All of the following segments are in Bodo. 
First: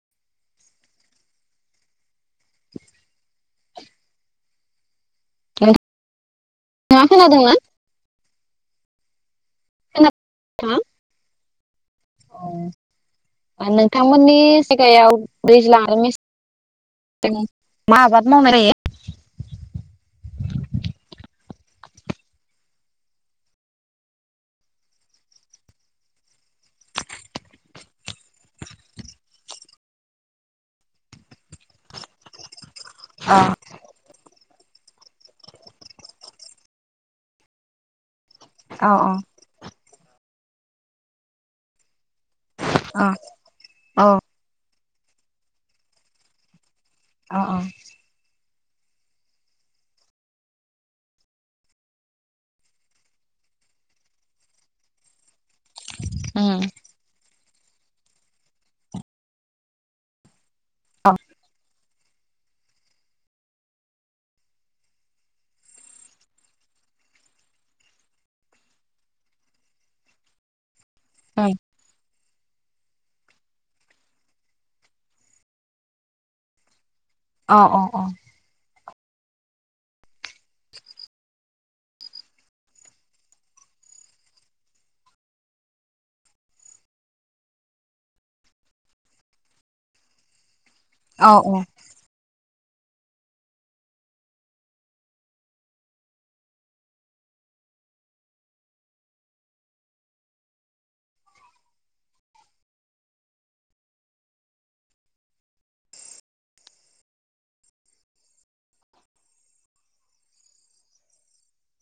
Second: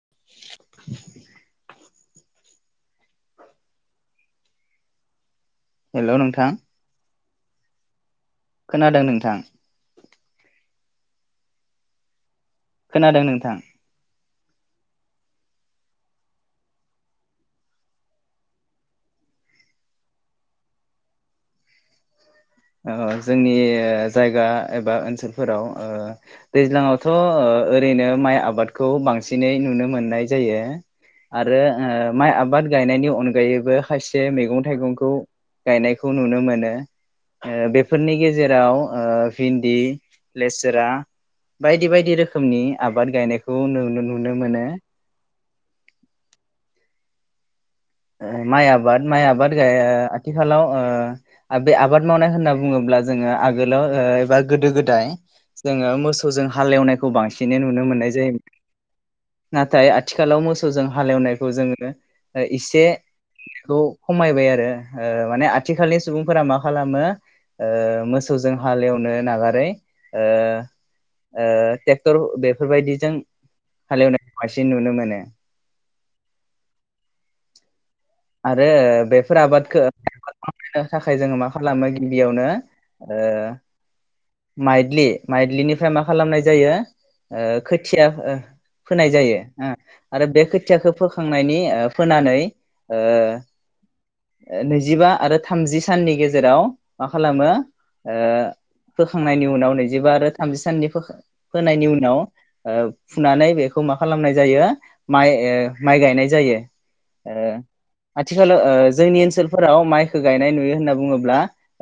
[inaudible] हेल' नोंथां [unintelligible] थाङा खोनादोंंना? खोनादों नोंथां। [unintelligible] खोनादों नोंथां ओ नोंथांमोननि सिगायाव दैज्लां आरो [unintelligible] मा आबाद मावनाय जायो? ओ जोंनि जायगा एबा ओनसोलफोराव ओ दैज्लाङावथ' ओ ओरैनो माइ आबादखौ बांसिनै नुनो मोननाय जायो आरो ओ माइ आबाद गायनायनि अ अनगायैबो खायसे मैगं थाइगंखौ गायनायखौ नुनो मोनो ओ बेफोरनि गेजेरा [unintelligible] अ ओ भिन्दि लेसरा बायदि बायदि रोखोम रोखोमनि अ आबाद गायनायखौ नु अ नुनो मोनो। अ अ ओ माइ आबाद माइ आबाद गाया आथिखालाव ओ बे आबाद मावनाय होनना बुङोब्ला जोङो आगोलाव ओ एबा गोदो गोदाय जोङो मोसौजों हालेवनायखौ बांसिन [unintelligible] नुनो मोननाय जायोमोन नाथाय आथिखालाव मोस सौजों हालेवनायखौ जोङो [unintelligible] इसेखौ खमायबाय आरो माने आथिखालनि सुबुंफोरा मा खालामो ओ मोसौजों हालेवनो नागारै ओ ओ [unintelligible] [unintelligible] बेफोरबायदिजों हालेवनायखौ बांसिन नुनो मोनो। अ अ अ। आरो बेफोर आबादखौ आबाद खालामनो थाखाय जोङो मा खालामो गिबियावनो माइदलि माइदलिनिफ्राय मा खालामनाय जायो खोथिया फोनाय जायो आरो बे [unintelligible] खोथियाखौ अ फोखांनायनि अ फोनानै ओ नैजिबा आरो थामजि साननि गेजेराव मा खालामो ओ फोखांनायनि उनाव नैजिबा आरो थामजि साननि फोनायनि उनाव फुनानै बेखौ मा खालामनाय जायो माइ ओ माइ गायनाय जायो ओ । आथिखालाव ओ जोंनि ओनसोलफोराव माइखौ गायनाय नुयो होनना बुङोब्ला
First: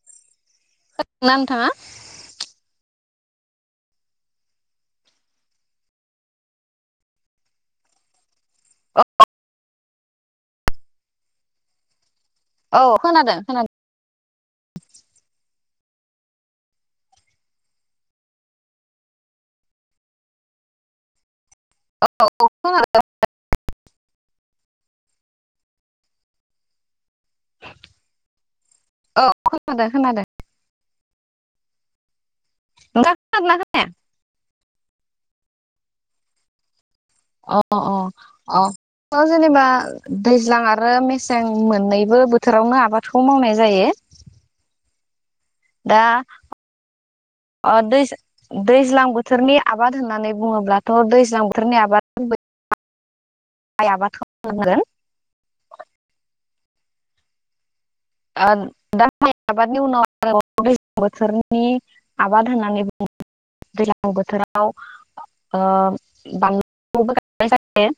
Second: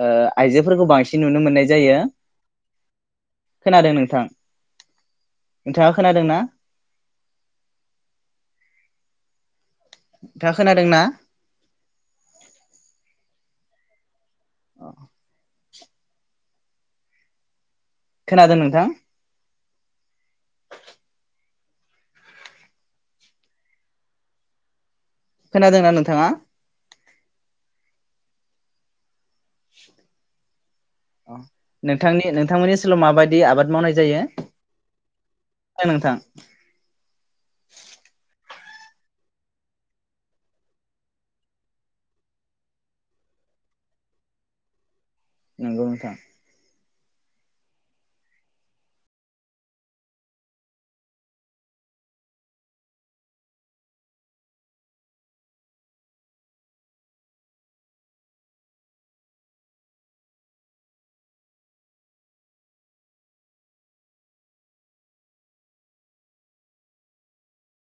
ओ आइजोफोरखौ बांसिन ना नुनो मोननाय नोंथाङा? जायो । खोनादों नोंथां नोंथाङा खोनादों ना? अ। नोंथाङा खोनादोंना? औ खोनादों खोनादों। खोनादों नोंथां? औ। खोनादोंना नोंथाङा? औ खोनादों खोनादों। नोंथांनि नोंथां नोंथांमोननि ओसोलाव नोंथाङा माबायदि खोनादोंना आबाद खोनाया? मावनाय जायो? नोंथां अ अ अ। जेनेबा दैज्लां आरो मेसें मोननैबो बोथोरावनो आबादखौ मावनाय जायो। नंगौ नोंथां। अ दै -दैज्लां बोथोरनि आबाद होननानै बुङोब्लाथ' दैज्लां बोथोरनि आबाद माइ आबाद [unintelligible] ओ दा आबादनि उनाव आरोबाव दैज्लां बोथोरनि आबाद होननानै बुङोब्ला दैज्लां बोथोराव ओ बानलुखौबो गायनाय जायो।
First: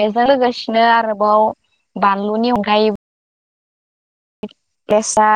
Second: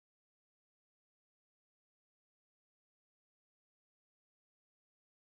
बेजों लोगोसेनो आरोबाव बानलुनि अनगायै केेसा